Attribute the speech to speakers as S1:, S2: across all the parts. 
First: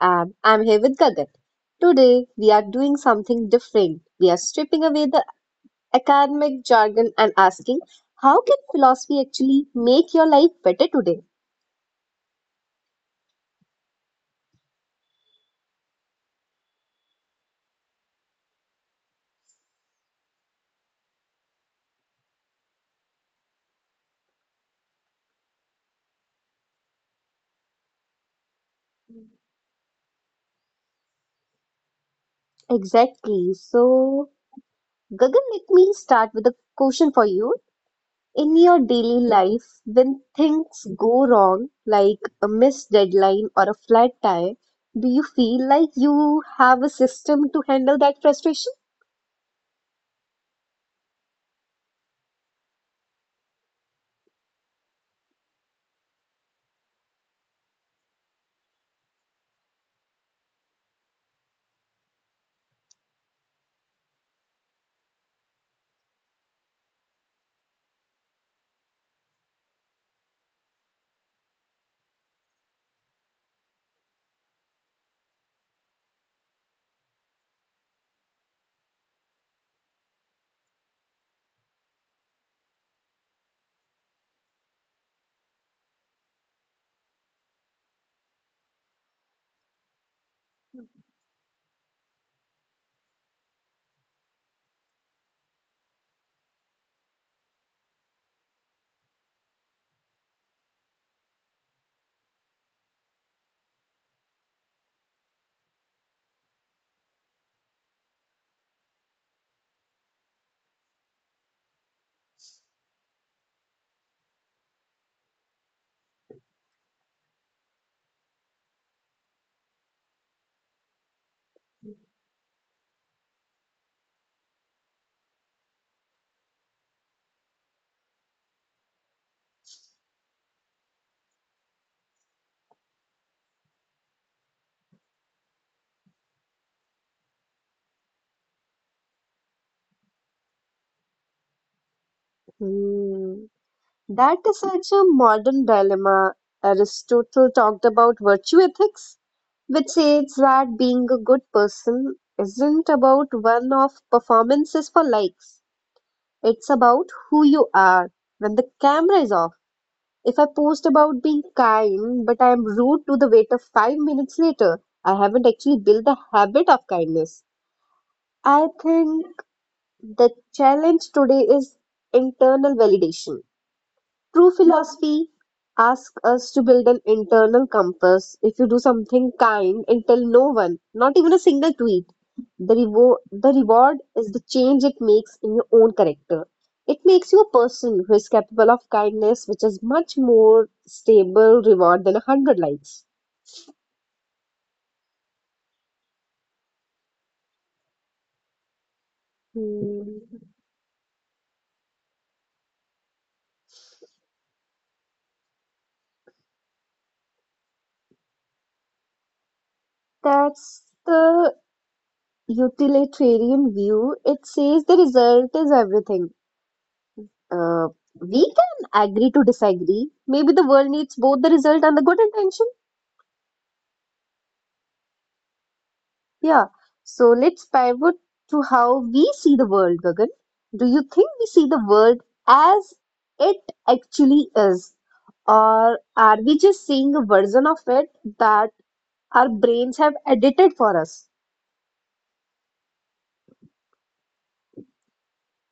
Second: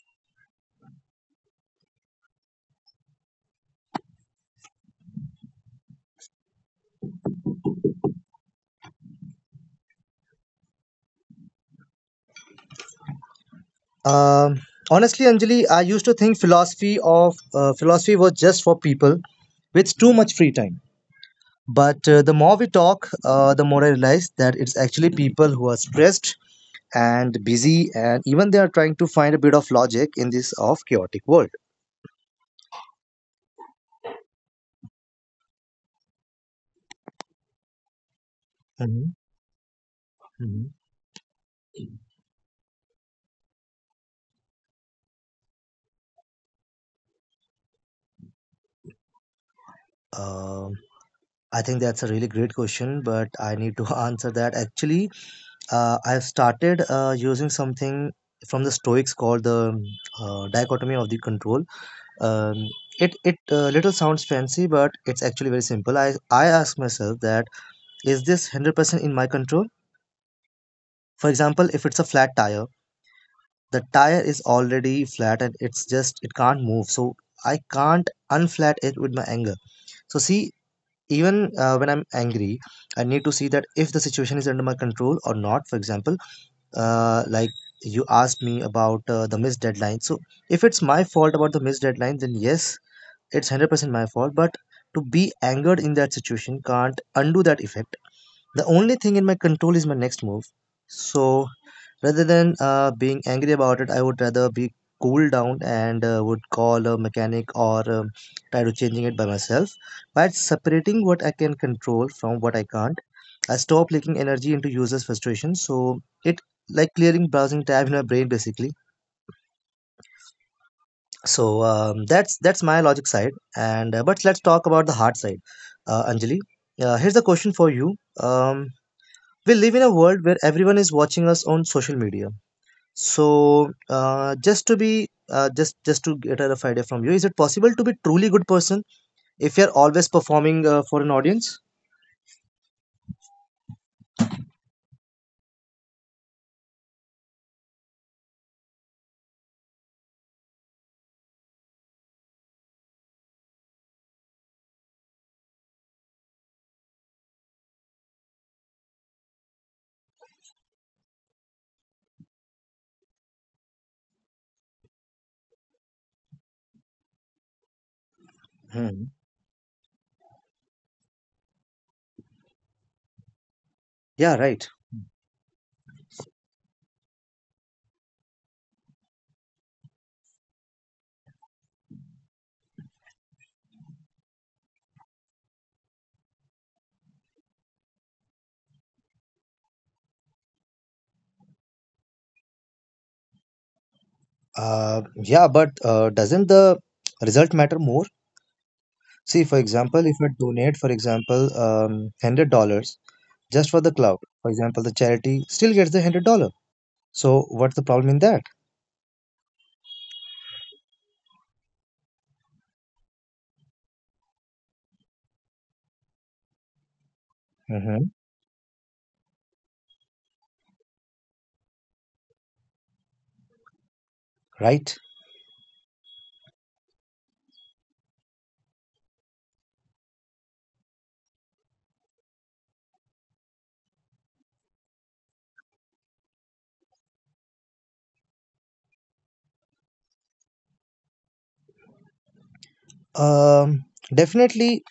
S1: and I'm here with Gagan. Today we are doing something different. We are stripping away the academic jargon and asking how can philosophy actually make your life better today?
S2: Um, Honestly, Anjali, I used to think philosophy was just for people with too much free time. But the more we talk, the more I realize that it's actually people who are stressed and busy, and even they are trying to find a bit of logic in this of chaotic world.
S1: Exactly. So, Gagan, let me start with a question for you. In your
S2: Mhm,
S1: daily life, when
S2: mhm.
S1: things go wrong, like a missed deadline or a flat tire, do you feel like you have a system to handle that frustration?
S2: Um, I think that's a really great question, but I need to answer that. Actually, I've started using something from the Stoics called the dichotomy of the control. Um, it it uh, little sounds fancy, but it's actually very simple. I ask myself, that is this 100% in my control? For example, if it's a flat tire, the tire is already flat and it's just, it can't move, so I can't unflat it with my anger. So see, even when I'm angry, I need to see that if the situation is under my control or not. For example, like you asked me about the missed deadline, so if it's my fault about the missed deadline, then yes, it's 100% my fault, but to be angered in that situation can't undo that effect. The only thing in my control is my next move. So rather than being angry about it, I would rather be cool down and would call a mechanic, or try to changing it by myself. By separating what I can control from what I can't, I stop leaking energy into useless frustration. So it like clearing browsing tab in my brain, basically. So that's my logic side, and but let's talk about the heart side. Anjali, here's the question for you. um, we live in a world where everyone is watching us on social media. So just to get a rough idea from you, is it possible to be truly good person if you're always performing for an audience?
S1: Hmm. That is such a modern dilemma. Aristotle talked about virtue ethics, which says that being a good person isn't about one off performances for likes. It's about who you are when the camera is off. If I post about being kind but I am rude to the waiter 5 minutes later, I haven't actually built the habit of kindness. I
S2: Hmm.
S1: think the challenge today is internal validation.
S2: Yeah,
S1: True
S2: right.
S1: philosophy asks us to build an internal compass. If you do something kind and tell no one, not even a single tweet, the reward is the change it makes in your own character. It makes you a person who is capable of kindness, which is much more stable reward than 100 likes.
S2: Uh, yeah, but doesn't the result matter more? See, for example, if
S1: Hmm.
S2: I donate, for example, $100 just for the cloud. For example, the charity still gets the $100. So what's the problem in that?
S1: That's the utilitarian view. It says the result is everything. Uh,
S2: Mhm.
S1: we can agree to disagree. Maybe the world needs both the result and the good intention.
S2: Right?
S1: Yeah. So let's pivot to how we see the world, Gagan. Do you think we see the world as it actually is? Or are we just seeing a version of it that our brains have edited for us?
S2: Um, Definitely.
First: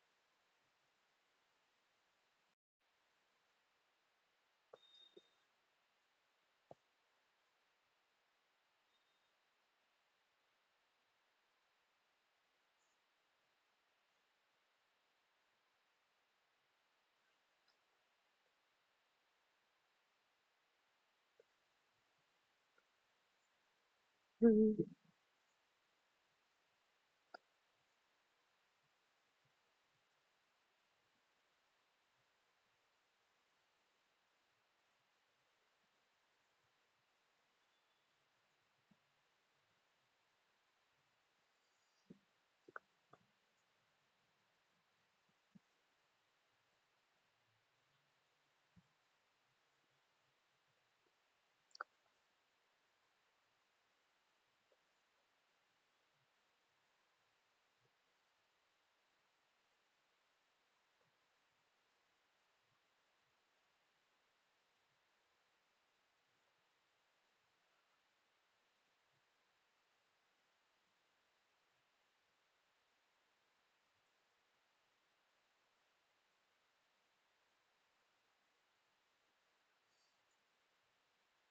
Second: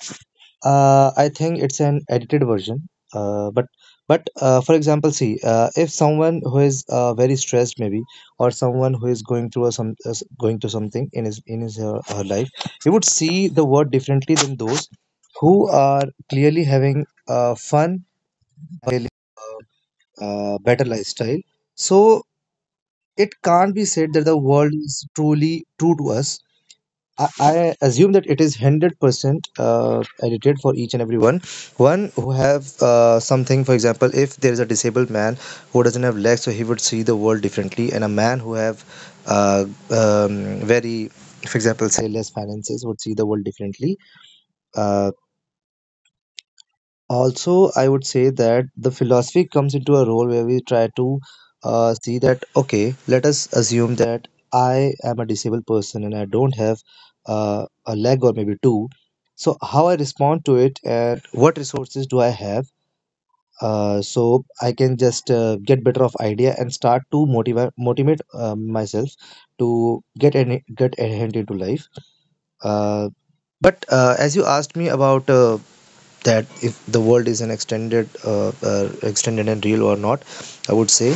S2: I think it's an edited version. But for example, see, if someone who is very stressed, maybe, or someone who is going through a, going through something in her life, he would see the word differently than those who are clearly having fun, really, better lifestyle. So it can't be said that the
S1: Mhm.
S2: world is truly true to us. I assume that it is 100% edited for each and everyone. One who have something, for example, if there is a disabled man who doesn't have legs, so he would see the world differently, and a man who have uh, um, very, for example, say less finances would see the world differently. Uh, Also, I would say that the philosophy comes into a role where we try to see that okay, let us assume that I am a disabled person and I don't have a leg or maybe two. So how I respond to it, and what resources do I have? So I can just get better of idea and start to motivate myself to get ahead into life. Uh, but uh, as you asked me about that if the world is an extended and real or not, I would say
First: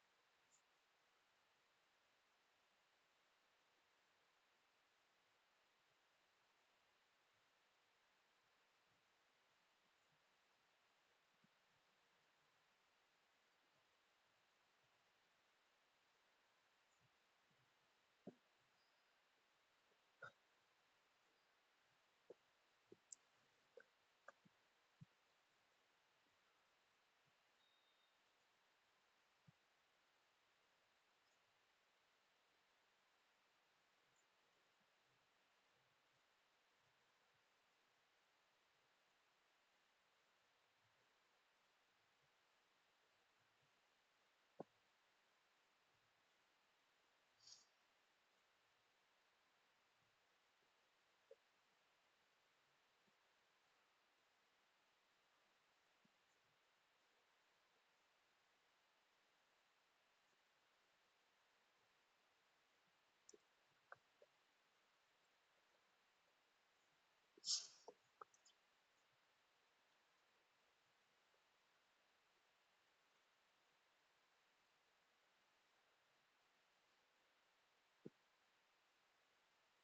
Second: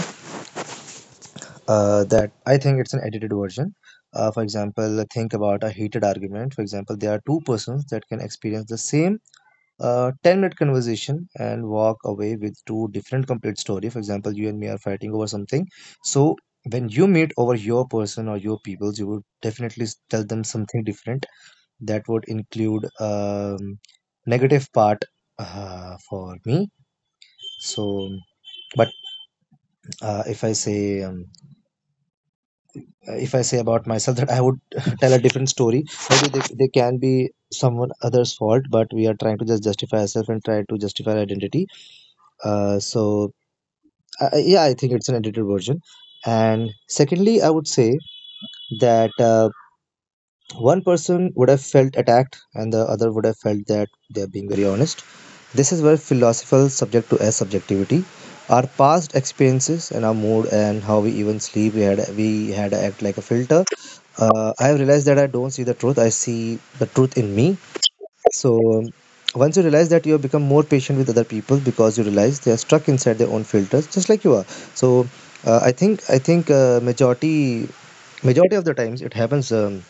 S2: that I think it's an edited version. For example, think about a heated argument. For example, there are two persons that can experience the same 10-minute conversation and walk away with two different complete story. For example, you and me are fighting over something, so when you meet over your person or your peoples, you would definitely tell them something different that would include negative part for me. So but uh, if i say um, if I say about myself that I would tell a different story. Maybe they can be someone other's fault, but we are trying to just justify ourselves and try to justify our identity. uh, so yeah, I think it's an edited version. And secondly, I would say that one person would have felt attacked, and the other would have felt that they're being very honest. This is where philosophical subject to as subjectivity, our past experiences and our mood and how we even sleep, we had to act like a filter. I have realized that I don't see the truth; I see the truth in me. So once you realize that, you have become more patient with other people because you realize they are stuck inside their own filters, just like you are. So I think majority of the times it happens.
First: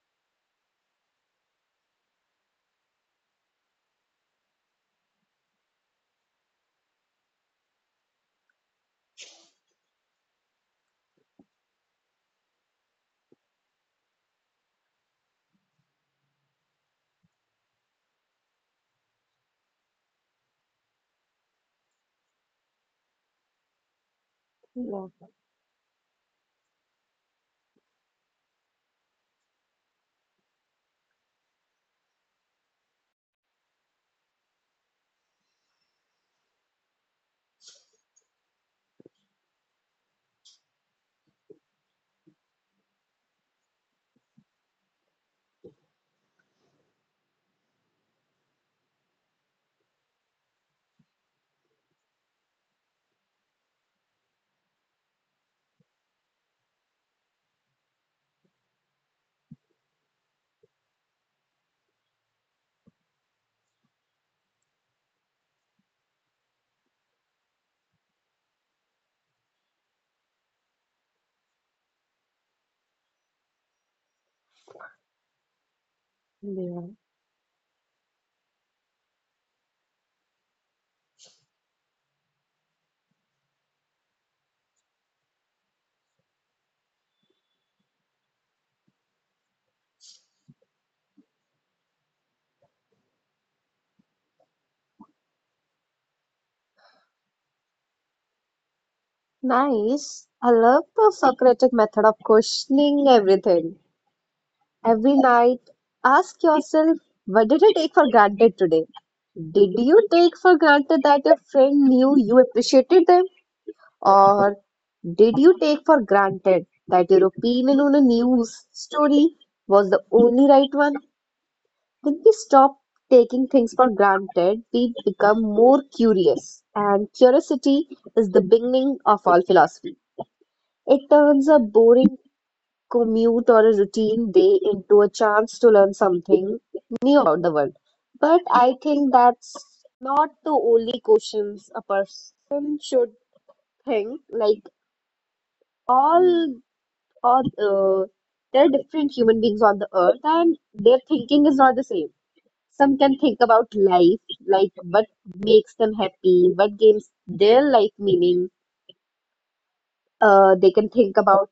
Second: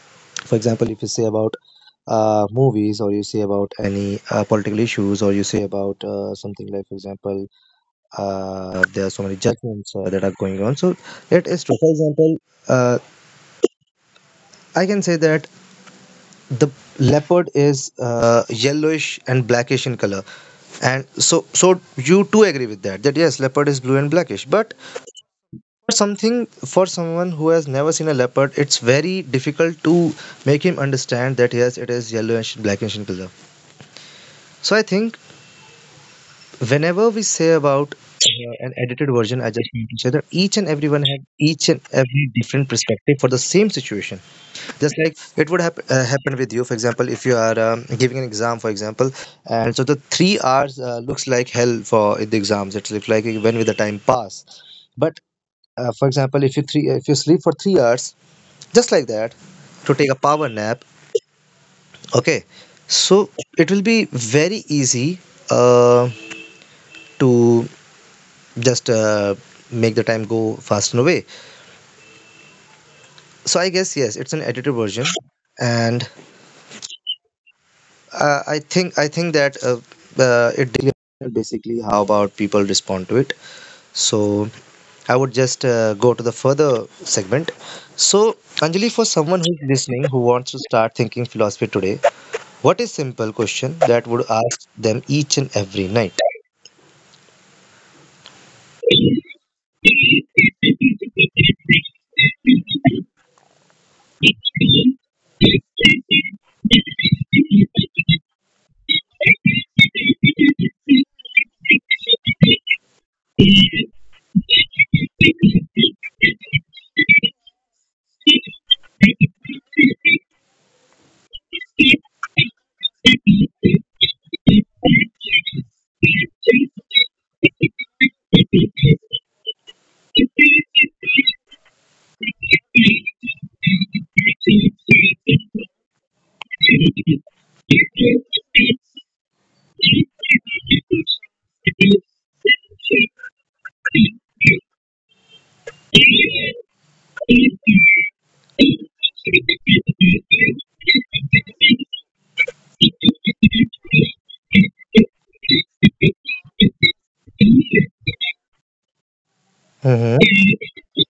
S2: For example, if you say about movies, or you say about any political issues, or you say about something, like for example, there are so many judgments that are going on. So it is true. For example, uh, I can say that the leopard is yellowish and blackish in color, and so you too agree with that, that yes, leopard is blue and blackish, but
S1: Yeah,
S2: for something for someone who has never seen a leopard, it's very difficult to make him understand that yes, it is yellowish and blackish in color. So I think whenever we say about an edited version, I just want to say that each and everyone have each and every different perspective for the same situation. Just like it would happen with you. For example, if you are giving an exam, for example, and so the 3 hours looks like hell for the exams. It looks like, when will the time pass? But for example, if you three if you sleep for 3 hours, just like that, to take a power nap, okay, so it will be very easy uh, to just make the time go fast and away. So I guess yes, it's an edited version, and
S1: yeah.
S2: I think that it depends basically how about people respond to it. So I would just go to the further segment. So Anjali, for someone who's listening, who wants to start thinking philosophy today, what is simple question that would ask them each and every night?
S1: Nice. I love the Socratic method of questioning everything. Every night, ask yourself, what did you take for granted today? Did you take for granted that your friend knew you appreciated them? Or did you take for granted that your opinion on a news story was the only right one? When we stop taking things for granted, we become more curious. And curiosity is the beginning of all philosophy. It turns a boring commute or a routine day into a chance to learn something new about the world. But I think that's not the only questions a person should think. Like all, all there are different human beings on the earth, and their thinking is not the same. Some can think about life, like what makes them happy, what gives their life meaning.
S2: Hmm.
S1: They can think about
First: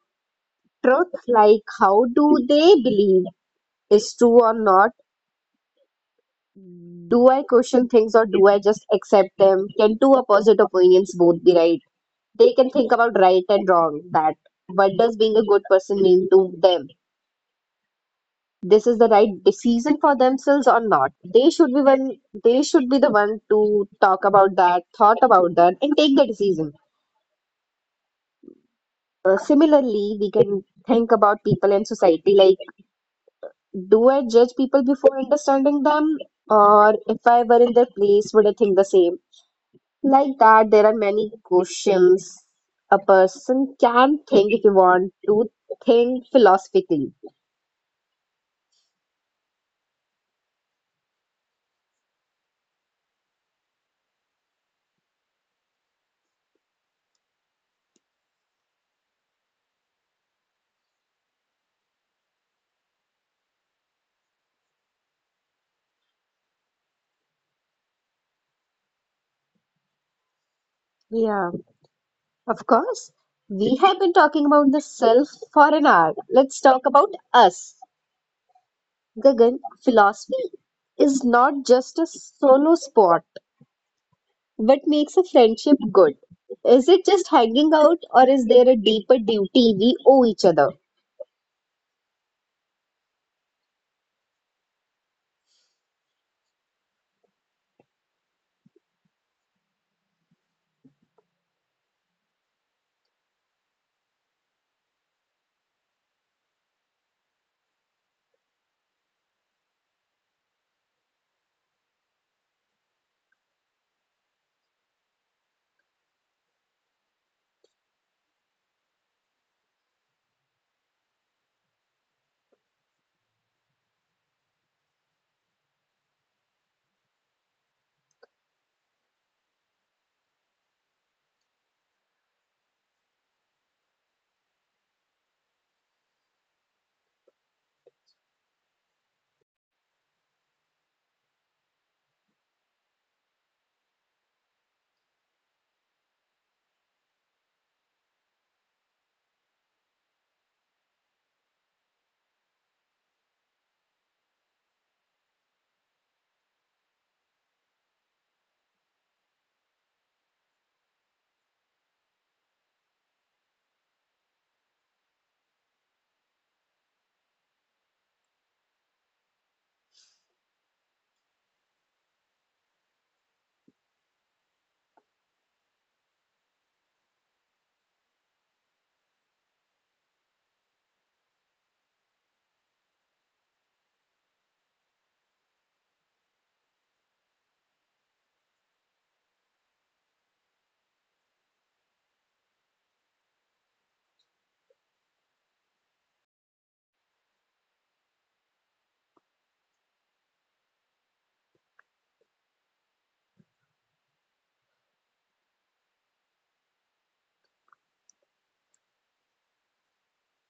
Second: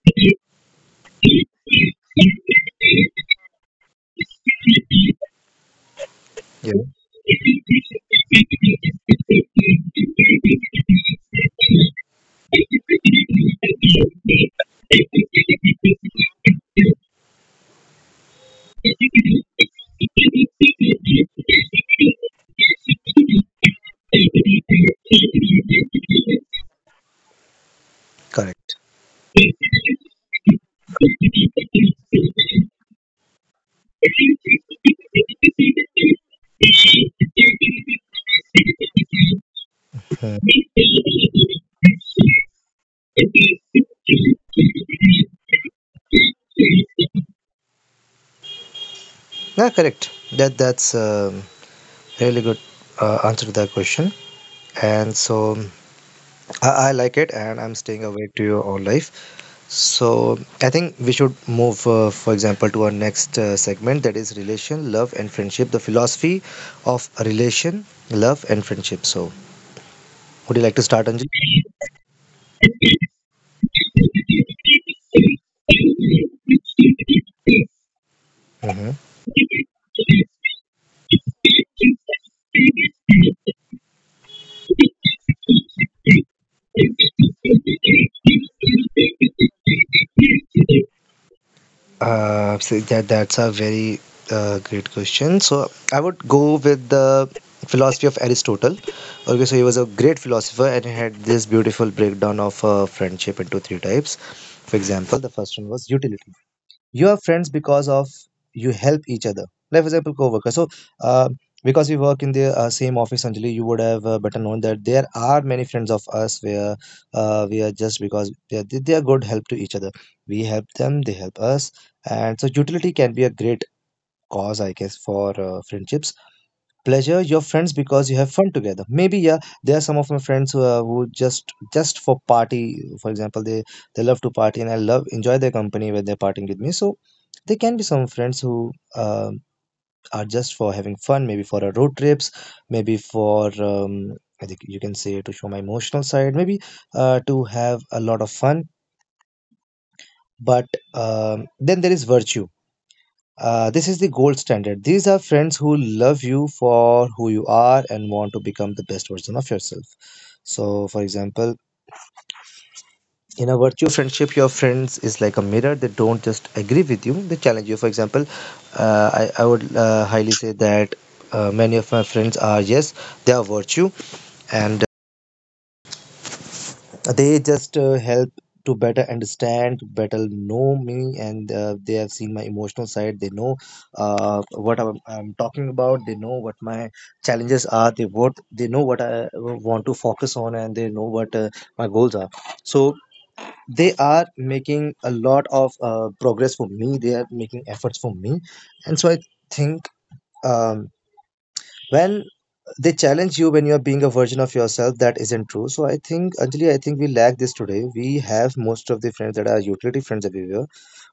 S1: truth, like how do they believe is true or not.
S2: Yeah,
S1: Do I question things or do I just accept them? Can two opposite opinions both be right? They can think about right and wrong, that what does being a good person mean to them? This is the right decision for themselves or not. They should be the one to talk about that, thought about that, and take the decision.
S2: correct.
S1: Similarly, we can think about people in society like, do I judge people before understanding them? Or if I were in their place, would I think the same? Like
S2: Hmm.
S1: that, there are many questions a person can think if you want to think philosophically.
S2: Yeah, correct. That's really good answer to that question. And so I like it, and I'm staying awake to your own life. So I think we should move for example to our next segment, that is relation, love and friendship, the philosophy of relation, love and friendship. So would you like to start,
S1: Yeah,
S2: Anjali?
S1: of course. We have been talking about the self for an hour. Let's talk about us.
S2: Hmm.
S1: Gagan, philosophy is not just a solo sport. What makes a friendship good? Is it just hanging out, or is there a deeper duty we owe each other?
S2: That's a very great question. So I would go with the philosophy of Aristotle. Okay, so he was a great philosopher, and he had this beautiful breakdown of friendship into three types. For example, the first one was utility. You are friends because of you help each other, like for example, coworker. So uh, because we work in the same office, Anjali, you would have better known that there are many friends of us where we are just because they are good help to each other. We help them, they help us. And so utility can be a great cause, I guess, for friendships. Pleasure, your friends because you have fun together. Maybe, yeah, there are some of my friends who, are, who just for party. For example, they love to party, and I love enjoy their company when they're partying with me. So there can be some friends who are just for having fun, maybe for a road trips, maybe for I think you can say, to show my emotional side. Maybe to have a lot of fun. But then there is virtue. This is the gold standard. These are friends who love you for who you are and want to become the best version of yourself. So for example, in a virtue friendship, your friends is like a mirror. They don't just agree with you, they challenge you. For example, I would highly say that many of my friends are, yes, they are virtue. And they just help to better understand, better know me, and they have seen my emotional side. They know what I'm talking about. They know what my challenges are. They know what I want to focus on, and they know what my goals are. So they are making a lot of progress for me. They are making efforts for me, and so I think. Um, well, they challenge you when you are being a version of yourself that isn't true. So I think, Anjali, I think we lack this today. We have most of the friends that are utility friends everywhere.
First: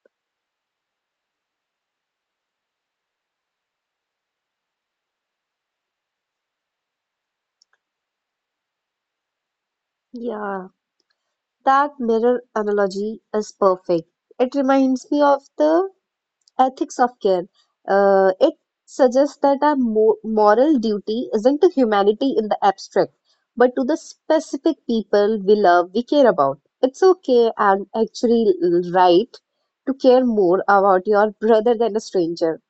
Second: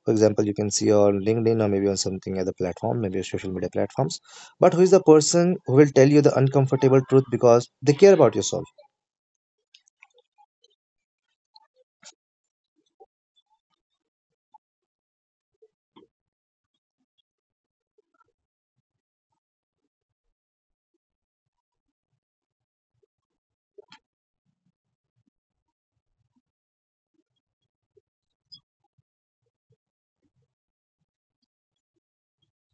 S2: For example, you can see on LinkedIn or maybe on something other platform, maybe on social media platforms. But who is the person who will tell you the uncomfortable truth because they care about yourself?
S1: Yeah, that mirror analogy is perfect. It reminds me of the Ethics of care. It suggests that our mo moral duty isn't to humanity in the abstract, but to the specific people we love, we care about. It's okay and actually right to care more about your brother than a stranger.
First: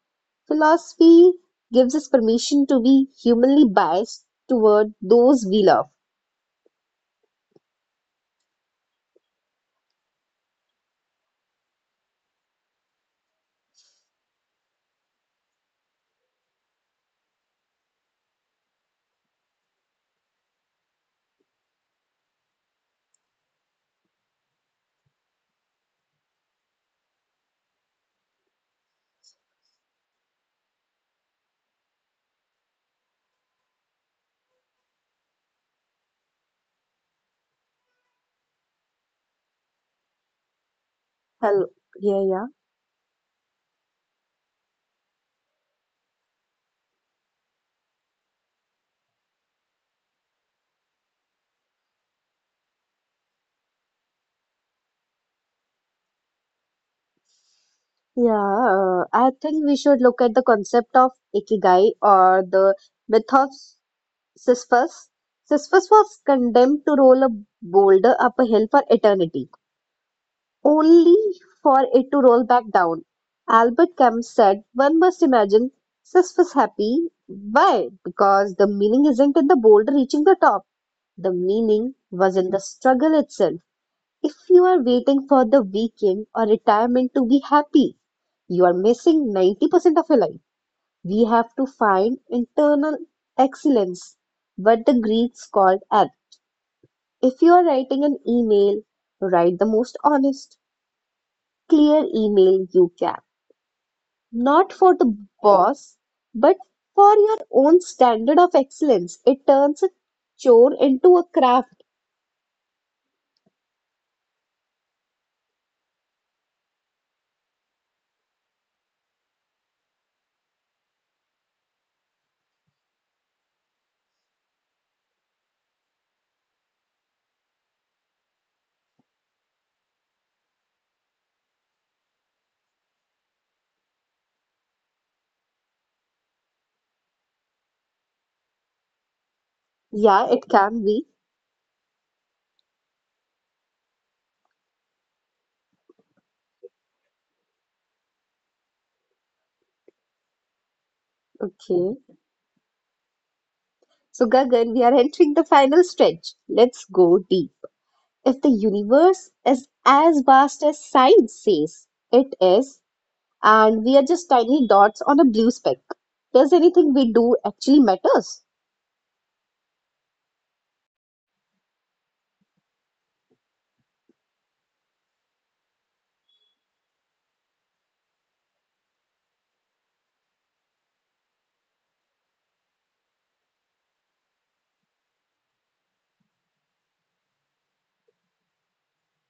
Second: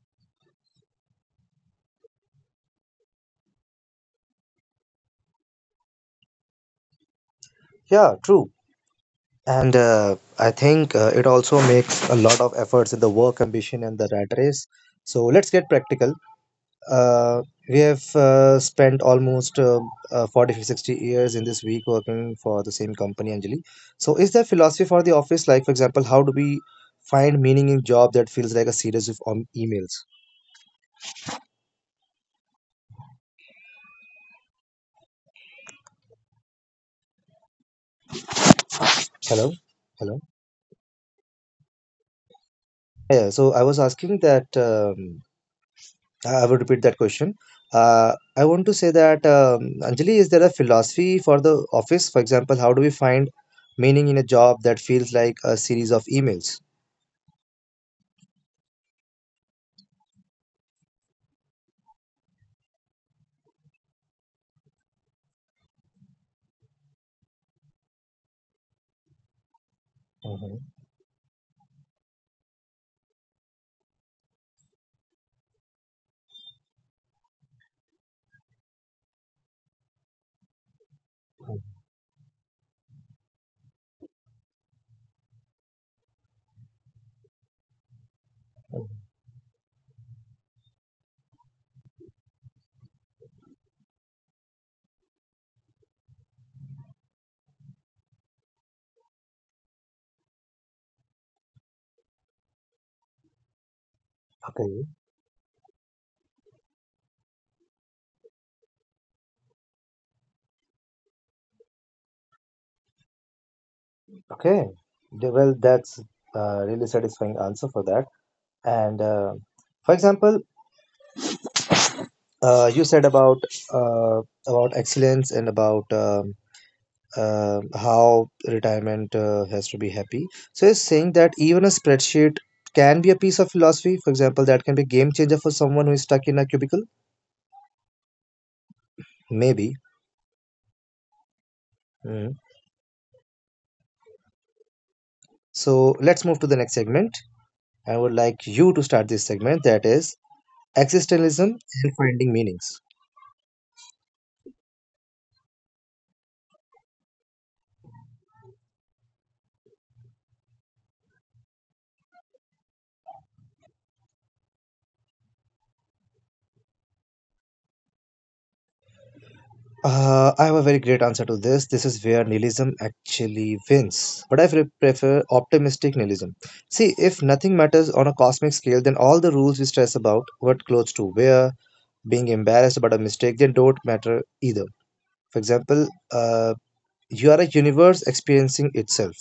S1: Philosophy gives us permission to be humanly biased toward those we love.
S2: Yeah, true. And I think it also makes a lot of efforts in the work ambition and the rat race. So let's get practical. Uh, we have spent almost 40 60 years in this week working for the same company, Anjali. So, is there philosophy for the office? Like, for example, how do we find meaning in job that feels like a series of emails? Hello, hello.
S1: Hello. Yeah, yeah.
S2: Yeah. So, I was asking that. I will repeat that question. I want to say that Anjali, is there a philosophy for the office? For example, how do we find meaning in a job that feels like a series of emails?
S1: Yeah, I think we should look at the concept of ikigai or the myth of Sisyphus. Sisyphus was condemned to roll a boulder up a hill for eternity,
S2: Mhm.
S1: only for it to roll back down. Albert Camus said, One must imagine Sisyphus happy. Why? Because the meaning isn't in the boulder reaching the top. The meaning was in the struggle itself. If you are waiting for the weekend or retirement to be happy, you are missing 90% of your life. We have to find internal excellence, what the Greeks called alchemy. If you are writing an email, write the most honest, clear email you can. Not
S2: Okay.
S1: for the boss, but for your own standard of excellence. It turns a chore into a craft.
S2: Okay, well, that's a really satisfying answer for that. And for example, you said uh, about excellence and about how retirement has to be happy. So it's saying that even a spreadsheet can be a piece of philosophy. For example, that can be game changer for someone who is stuck in a cubicle. Maybe.
S1: Yeah, it can be.
S2: Mhm. So let's move to the next segment. I would like you to start this segment. That is existentialism
S1: Okay.
S2: and finding meanings.
S1: So, Gagan, we are entering the final stretch. Let's go deep. If the universe is as vast as science says it is, and we are just tiny dots on a blue speck, does anything we do actually matters?
S2: I have a very great answer to this. This is where nihilism actually wins. But I prefer optimistic nihilism. See, if nothing matters on a cosmic scale, then all the rules we stress about, what clothes to wear, being embarrassed about a mistake, they don't matter either. For example, you are a universe experiencing itself.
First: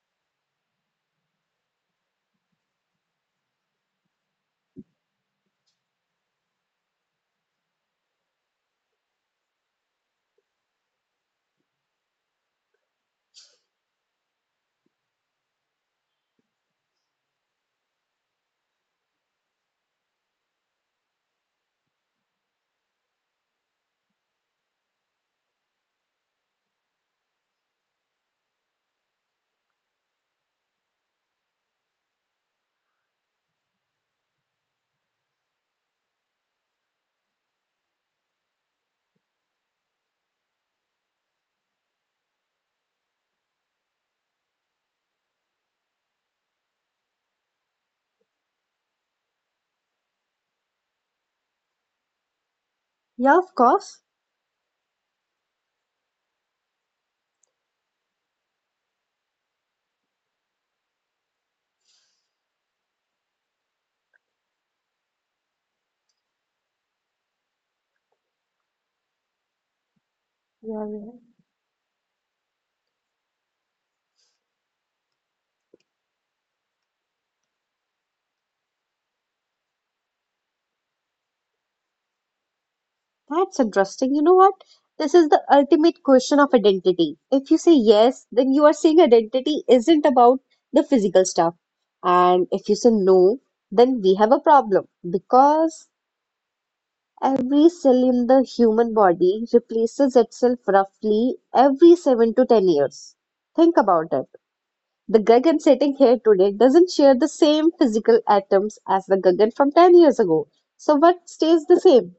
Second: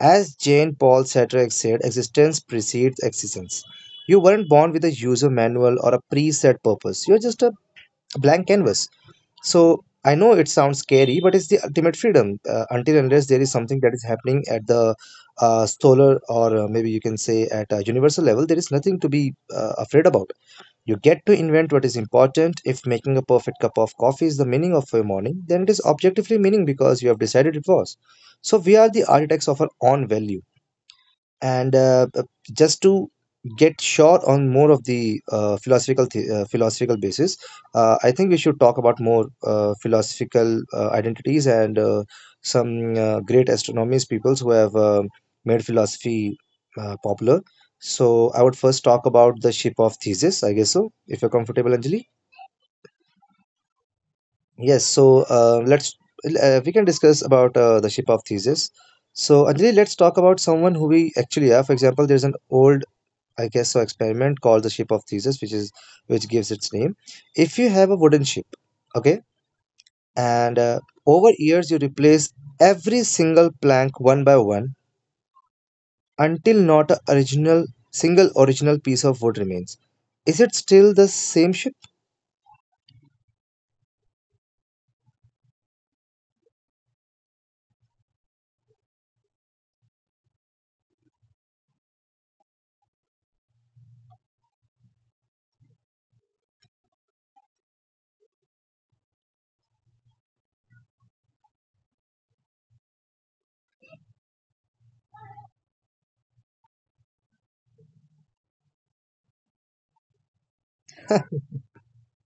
S2: As Jane Paul Sartre said, existence precedes existence. You weren't born with a user manual or a preset purpose. You're just a blank canvas. So I know it sounds scary, but it's the ultimate freedom. Until unless there is something that is happening at the solar or maybe you can say at a universal level, there is nothing to be afraid about. You get to invent what is important. If making a perfect cup of coffee is the meaning of your morning, then it is objectively meaning because you have decided it was. So we are the architects of our own value, and just to get sure on more of the philosophical philosophical basis, I think we should talk about more philosophical identities and some great astronomers peoples who have made philosophy popular. So I would first talk about the ship of thesis, I guess. So if you're comfortable, Anjali.
S1: Yeah, of course.
S2: Yes. So let's, we can discuss about the ship of thesis. So Anjali, let's talk about someone who we actually are. For example, there's an old, I guess so, experiment called the ship of Theseus, which is which gives its name. If you have a wooden ship, okay, and
S1: Yeah, yeah.
S2: over years you replace every single plank one by one until not a original single original piece of wood remains. Is it still the same ship?
S1: That's interesting. You know what? This is the ultimate question of identity. If you say yes, then you are saying identity isn't about the physical stuff. And if you say no, then we have a problem because every cell in the human body replaces itself roughly every 7 to 10 years. Think about it. The Gagan sitting here today doesn't share the same physical atoms as the Gagan from 10 years ago. So what stays the same?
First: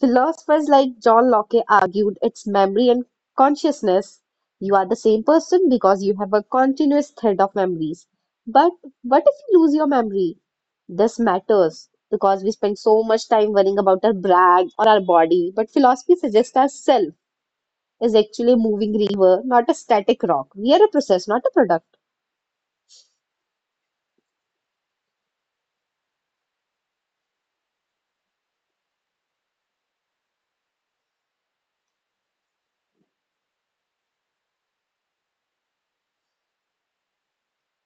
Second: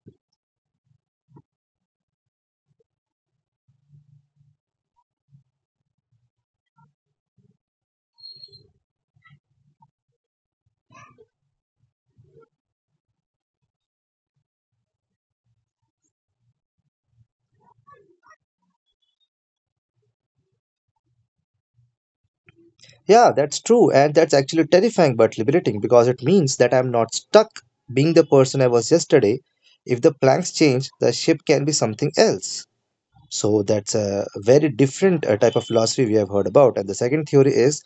S1: Philosophers like John Locke argued its memory and consciousness. You are the same person because you have a continuous thread of memories. But what if you lose your memory? This matters because we spend so much time worrying about our brand or our body. But philosophy suggests our self is actually a moving river, not a static rock. We are a process, not a product.
S2: Yeah, that's true, and that's actually terrifying but liberating because it means that I'm not stuck being the person I was yesterday. If the planks change, the ship can be something else. So that's a very different type of philosophy we have heard about. And the second theory is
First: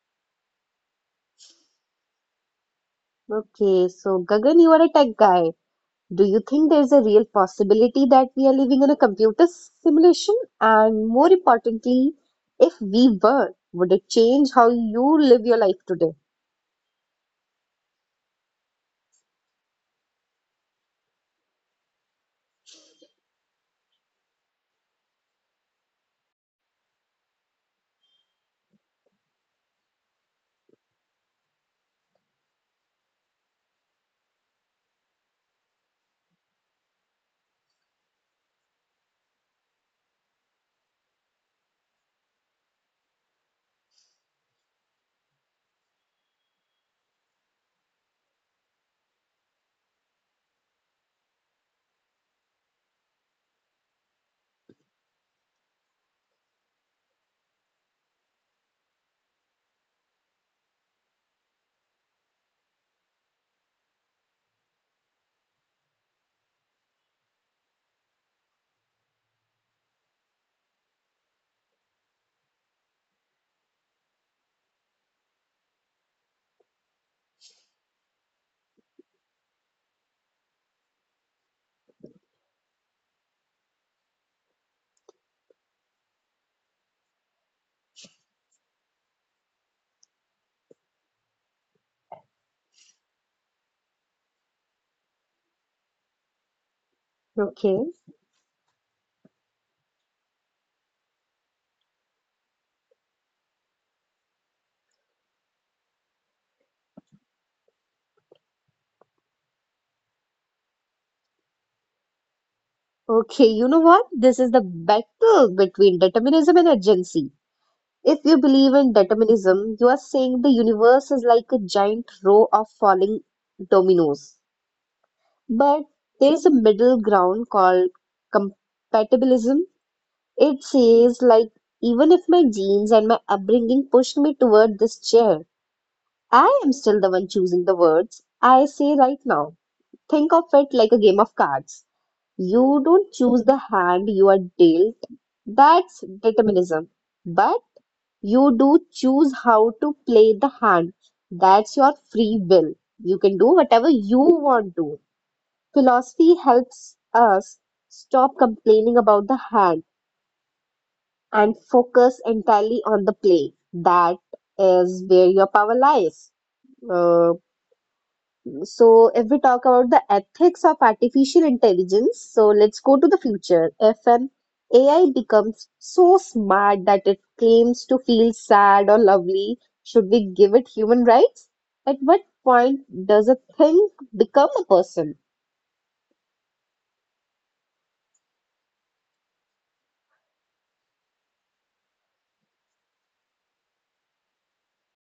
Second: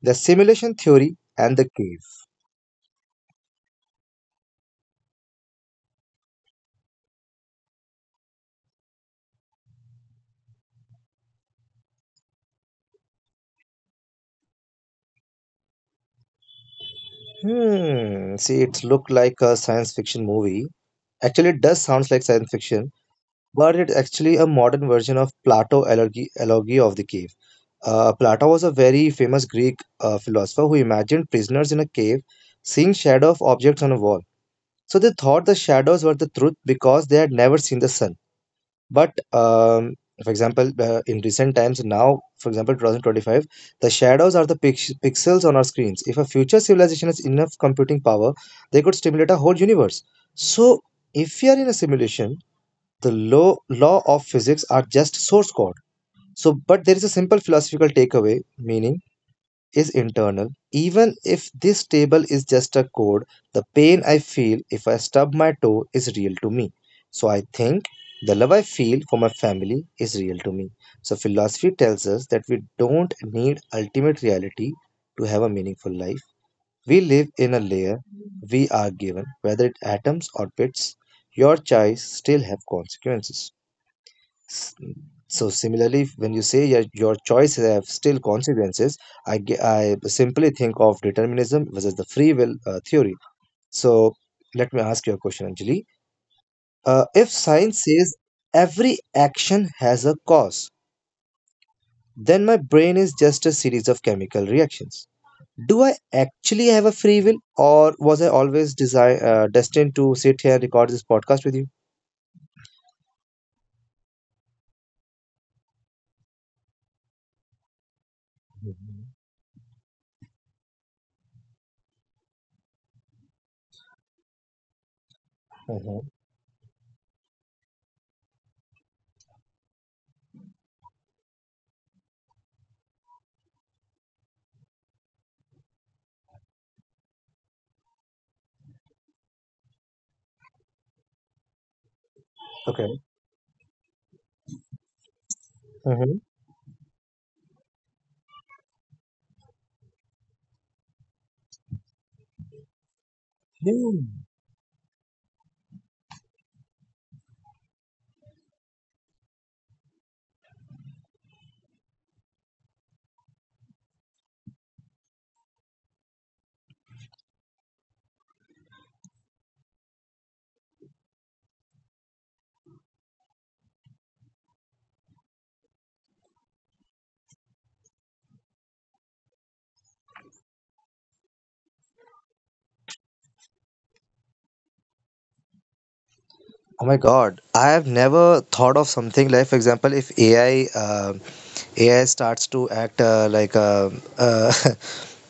S2: the simulation theory and the cave.
S1: Okay, so Gagan, you are a tech guy. Do you think there's a real possibility that we are living in a computer simulation? And more importantly, if we were, would it change how you live your life today?
S2: Hmm. See, it looked like a science fiction movie. Actually, it does sounds like science fiction, but it's actually a modern version of Plato' allegory, allegory of the cave. Plato was a very famous Greek philosopher who imagined prisoners in a cave seeing shadow of objects on a wall. So they thought the shadows were the truth because they had never seen the sun. But for example, in recent times now, for example, 2025, the shadows are the pixels on our screens. If a future civilization has enough computing power, they could stimulate a whole universe. So if we are in a simulation, the law of physics are just source code. So but there is a simple philosophical takeaway: meaning is internal. Even if this table is just a code, the pain I feel if I stub my toe is real to me. So I think the love I feel for my family is real to me. So philosophy tells us that we don't need ultimate reality to have a meaningful life. We live in a layer we are given, whether it atoms or bits. Your choice still have consequences. S- So similarly, when you say your choices have still consequences, I simply think of determinism versus the free will theory. So let me ask you a question, Anjali. If science
S1: Okay.
S2: says every action has a cause, then my brain is just a series of chemical reactions. Do I actually have a free will, or was I always destined to sit here and record this podcast with you?
S1: Okay, you know what? This is the battle between determinism and agency. If you believe in
S2: Mhm.
S1: determinism, you are saying the universe is like a giant row of falling dominoes. But
S2: Mhm.
S1: there is a middle ground called compatibilism. It says, like, even if my genes and my upbringing pushed me toward this chair, I am still the one choosing the words I say right now. Think of it like a game of cards. You
S2: Okay.
S1: don't choose the hand you are dealt, that's determinism. But you do choose how to play the hand, that's your free will. You can do whatever
S2: Mhm.
S1: you want to. Philosophy helps us stop complaining about the hand and focus entirely on the play. That is where your power lies. Uh, so, if we talk about the ethics of artificial intelligence, so let's go to the future. If an AI becomes so smart that it claims to feel sad or lovely, should we give it human rights? At what point does a thing become a person?
S2: Oh my God, I have never thought of something like, for example, if AI starts to act like uh,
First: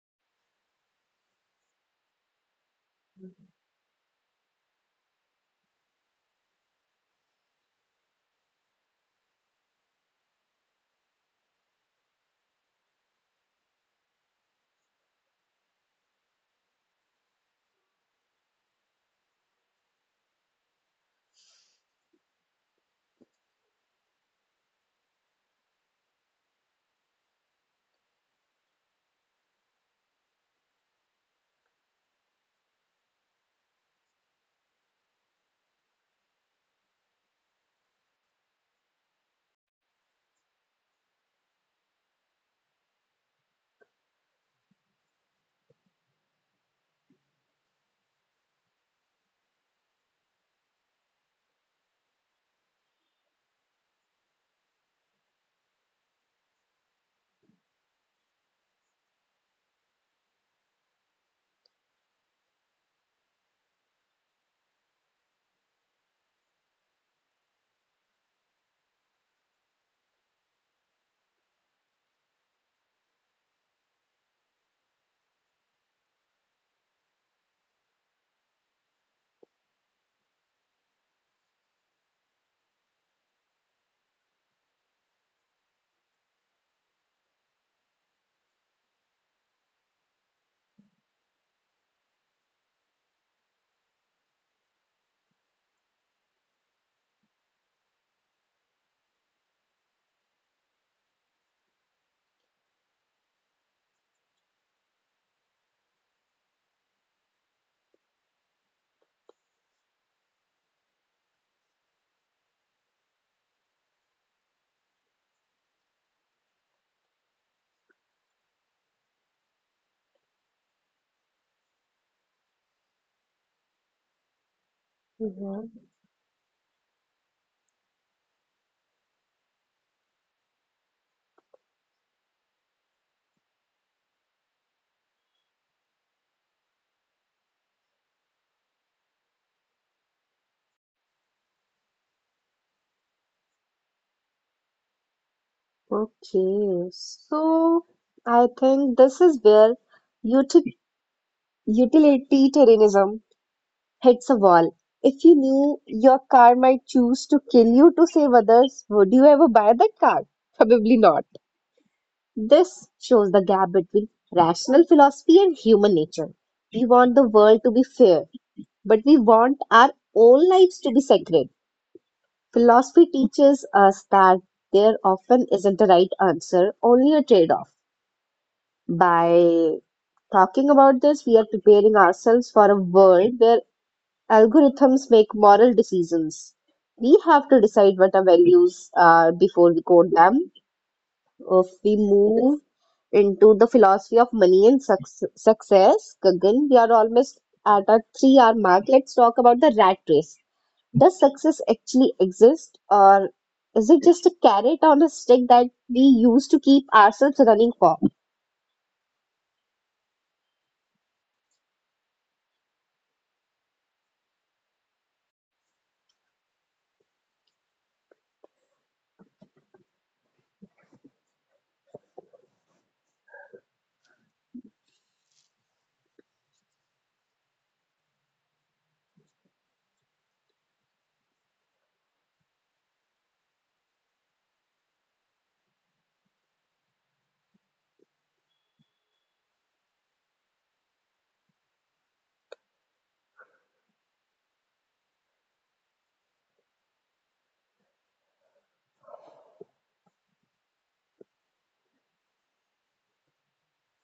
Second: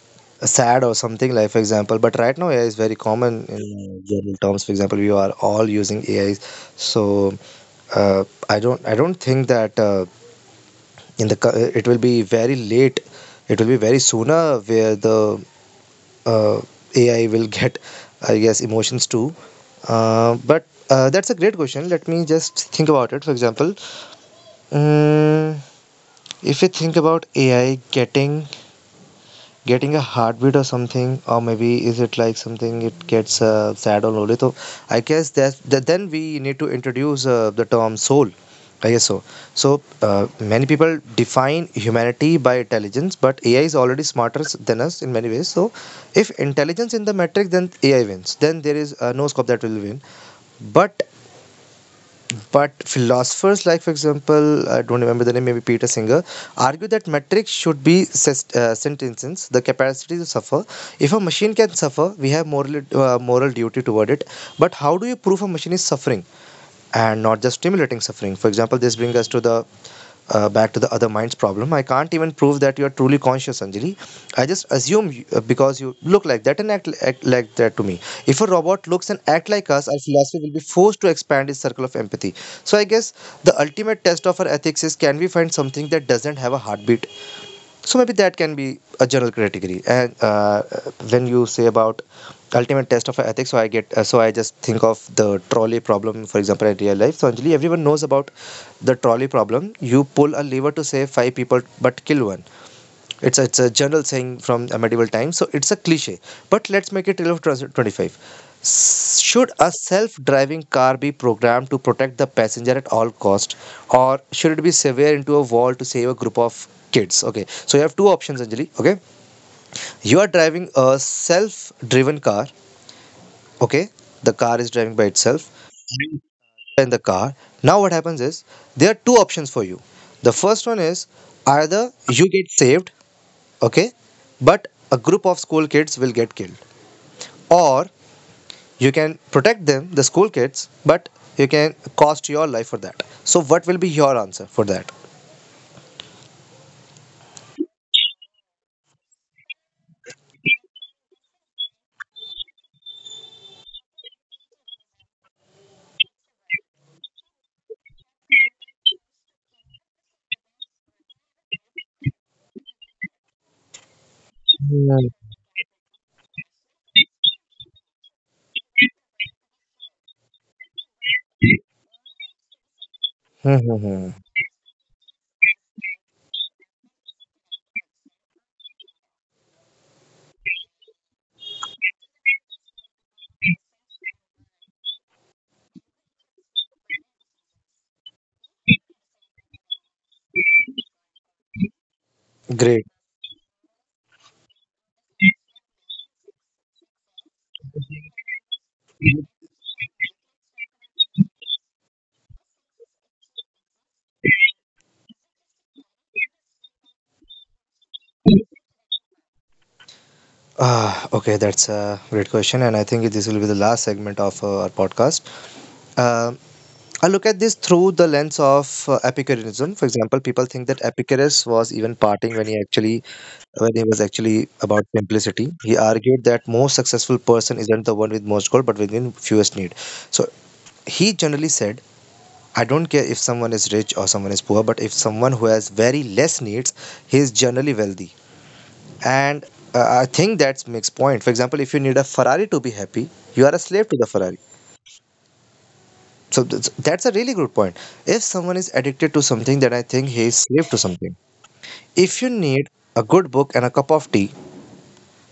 S2: sad or something like, for example. But right now, AI is very common in general terms. For example, we are all using AI, so uh, I don't think that in the it will be very late. It will be very sooner where the uh, AI will get, I guess, emotions too. But that's a great question. Let me just think about it. For example, mm, if you think about AI getting a heartbeat or something or maybe is it like something it gets sad or lonely. So I guess that then we need to introduce the term soul, I guess so. So uh, many people define humanity by intelligence, but AI is already smarter than us in many ways. So if intelligence in the metric, then AI wins. Then there is no scope that will win. But but philosophers, like for example, I don't remember the name, maybe Peter Singer, argue that metrics should be sentences, the capacity to suffer. If a machine can suffer, we have moral duty toward it. But how do you prove a machine is suffering and not just stimulating suffering? For example, this brings us to the back to the other mind's problem. I can't even prove that you are truly conscious, Anjali. I just assume you, because you look like that and act like that to me. If a robot looks and act like us, our philosophy will be forced to expand its circle of empathy. So I guess the ultimate test of our ethics is can we find something that doesn't have a heartbeat? So maybe that can be a general category. And when you say about ultimate test of ethics, so I get so I just think of the trolley problem, for example, in real life. So Anjali, everyone knows about the trolley problem. You pull a lever to save five people, but kill one. It's a general saying from a medieval time, so it's a cliche. But let's make it real of 25. Should a self-driving car be programmed to protect the passenger at all cost, or should it be severe into a wall to save a group of kids? Okay, so you have two options, Anjali. Okay, you are driving a self-driven car. Okay, the car is driving by itself in the
S1: Yeah.
S2: car. Now what happens is there are two options for you. The first one is either you get saved, okay, but a group of school kids will get killed, or you can protect them the school kids, but you can cost your life for that. So what will be your answer for that?
S1: Okay, so I think this is where uti- utilitarianism hits a wall. If you knew your car might choose to kill you to save others, would you ever buy that car? Probably not. This shows the gap between rational philosophy and human nature. We want the world to be fair, but we want our own lives to be sacred.
S2: Mm-hmm.
S1: Philosophy teaches us that there often isn't a right answer, only a trade off. By talking about this, we are preparing ourselves for a world where algorithms make moral decisions. We have to decide what our values are before we code them. If
S2: Great.
S1: we move into the philosophy of money and success, Gagan, we are almost at our 3 hour mark. Let's talk about the rat race. Does success actually exist, or is it just a carrot on a stick that we use to keep ourselves running for?
S2: Ah, okay, that's a great question, and I think this will be the last segment of our podcast. Um, I look at this through the lens of Epicureanism. For example, people think that Epicurus was even partying when he actually where he was actually about simplicity. He argued that most successful person isn't the one with most gold, but within fewest need. So he generally said, I don't care if someone is rich or someone is poor, but if someone who has very less needs, he is generally wealthy. And I think that's makes point. For example, if you need a Ferrari to be happy, you are a slave to the Ferrari. So that's a really good point. If someone is addicted to something, then I think he is slave to something. If you need a good book and a cup of tea,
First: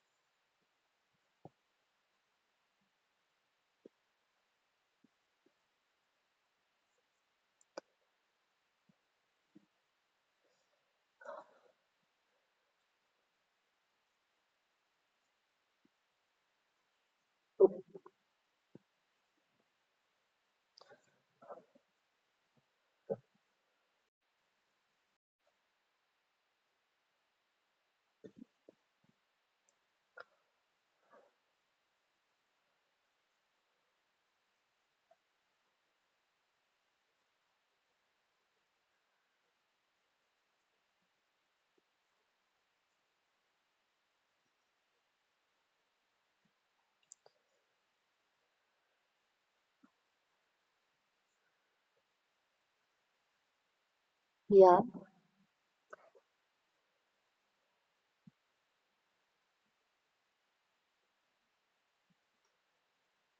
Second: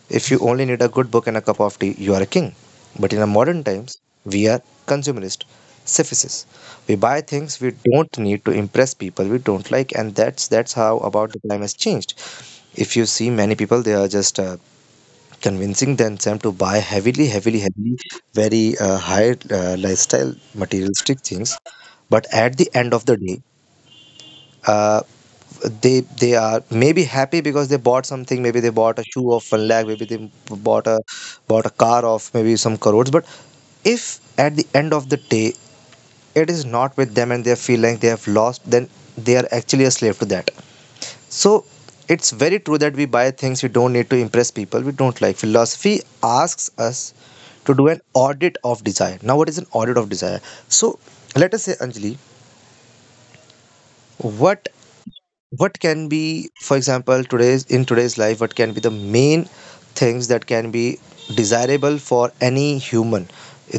S2: if you only need a good book and a cup of tea, you are a king. But in the modern times, we are consumerist, suffices. We buy things we don't need to impress people we don't like, and that's how about the time has changed. If you see many people, they are just convincing themselves to buy heavily, heavily, heavily, very high lifestyle materialistic things. But at the end of the day, uh, they are maybe happy because they bought something, maybe they bought a shoe of one lakh, maybe they bought a car of maybe some crores. But if at the end of the day it is not with them and they feel like they have lost, then they are actually a slave to that. So it's very true that we buy things we don't need to impress people we don't like. Philosophy asks us to do an audit of desire. Now what is an audit of desire? So let us say, Anjali, what
S1: Yeah,
S2: what can be, for example, today's, in today's life, what can be the main things that can be desirable for any human?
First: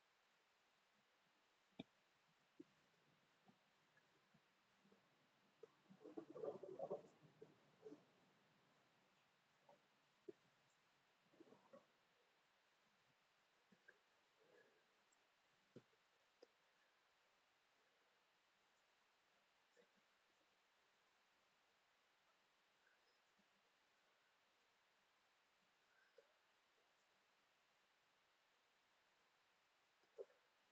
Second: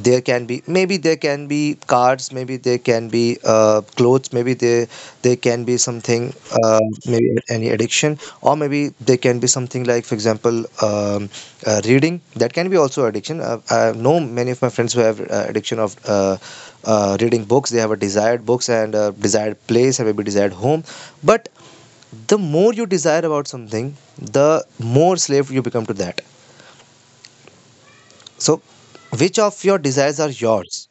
S2: There can be, maybe there can be cars, maybe there can be clothes, maybe there there can be something, uh, maybe any addiction, or maybe there can be something like, for example, reading, that can be also addiction. Uh, I know many of my friends who have addiction of reading books. They have a desired books and a desired place and maybe desired home. But the more you desire about something, the more slave you become to that. So, which of your desires are yours?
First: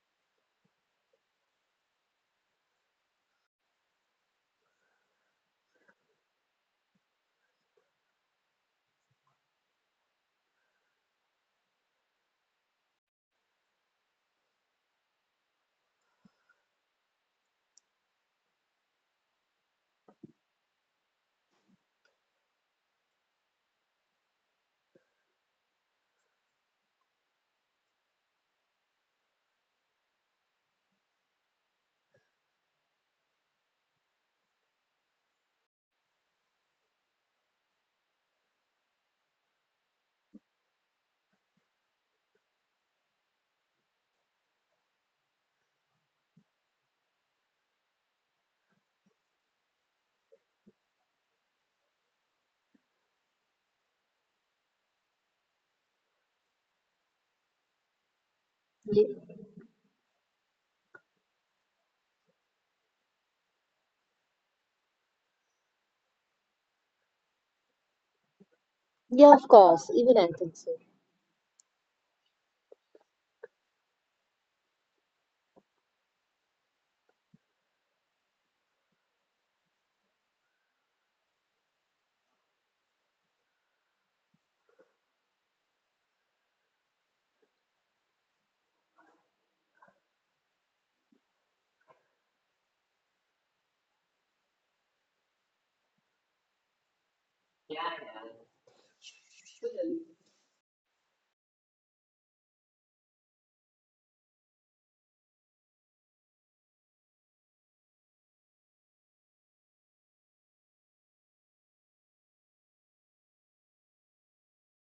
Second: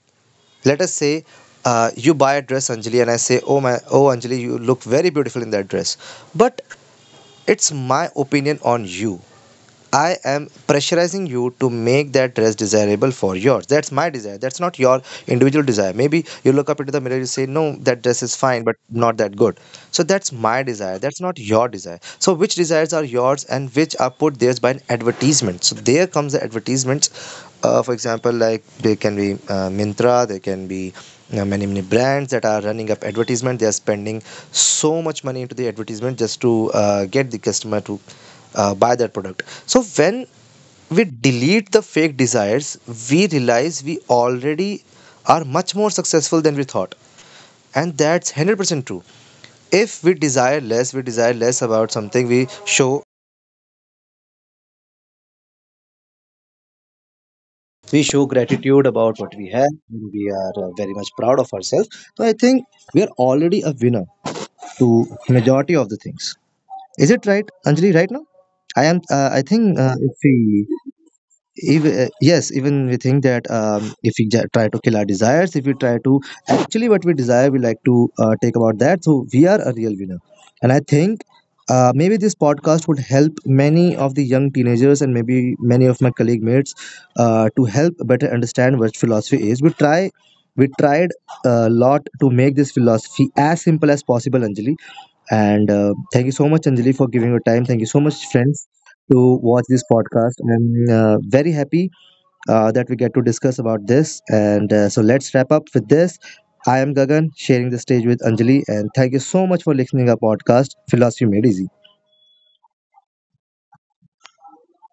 S2: Let us say you buy a dress, Anjali, and I say, "Oh my, oh Anjali, you look very beautiful in that dress," but it's my opinion on you. I am pressurizing you to make that dress desirable for yours. That's my desire. That's not your individual desire. Maybe you look up into the mirror, you say, "No, that dress is fine, but not that good." So that's my desire. That's not your desire. So which desires are yours and which are put there by an advertisement? So there comes the advertisements. For example, like they can be Mintra, they can be many many brands that are running up advertisement. They are spending so much money into the advertisement just to get the customer to buy that product. So when we delete the fake desires, we realize we already are much more successful than we thought. And that's 100% true. If we desire less, we desire less about something, we show gratitude about what
S1: ye-
S2: we have and we are very much proud of ourselves. So I think we are already a winner to majority of the things. Is it right, Anjali? Right now I am I
S1: yeah,
S2: think
S1: of
S2: if we
S1: course. Even I think so.
S2: even yes, even we think that if we try to kill our desires, if we try to actually what we desire, we like to take about that, so we are a real winner. And I think maybe this podcast would help many of the young teenagers and maybe many of my colleague mates to help better understand what philosophy is. We try, we tried a lot to make this philosophy as simple as possible, Anjali. And thank you so much, Anjali, for giving your time. Thank you so much, friends, to watch this podcast. I'm very happy that we get to discuss about this. And so let's wrap up with this. I am Gagan, sharing the stage with Anjali, and thank you so much for listening our podcast, Philosophy Made Easy.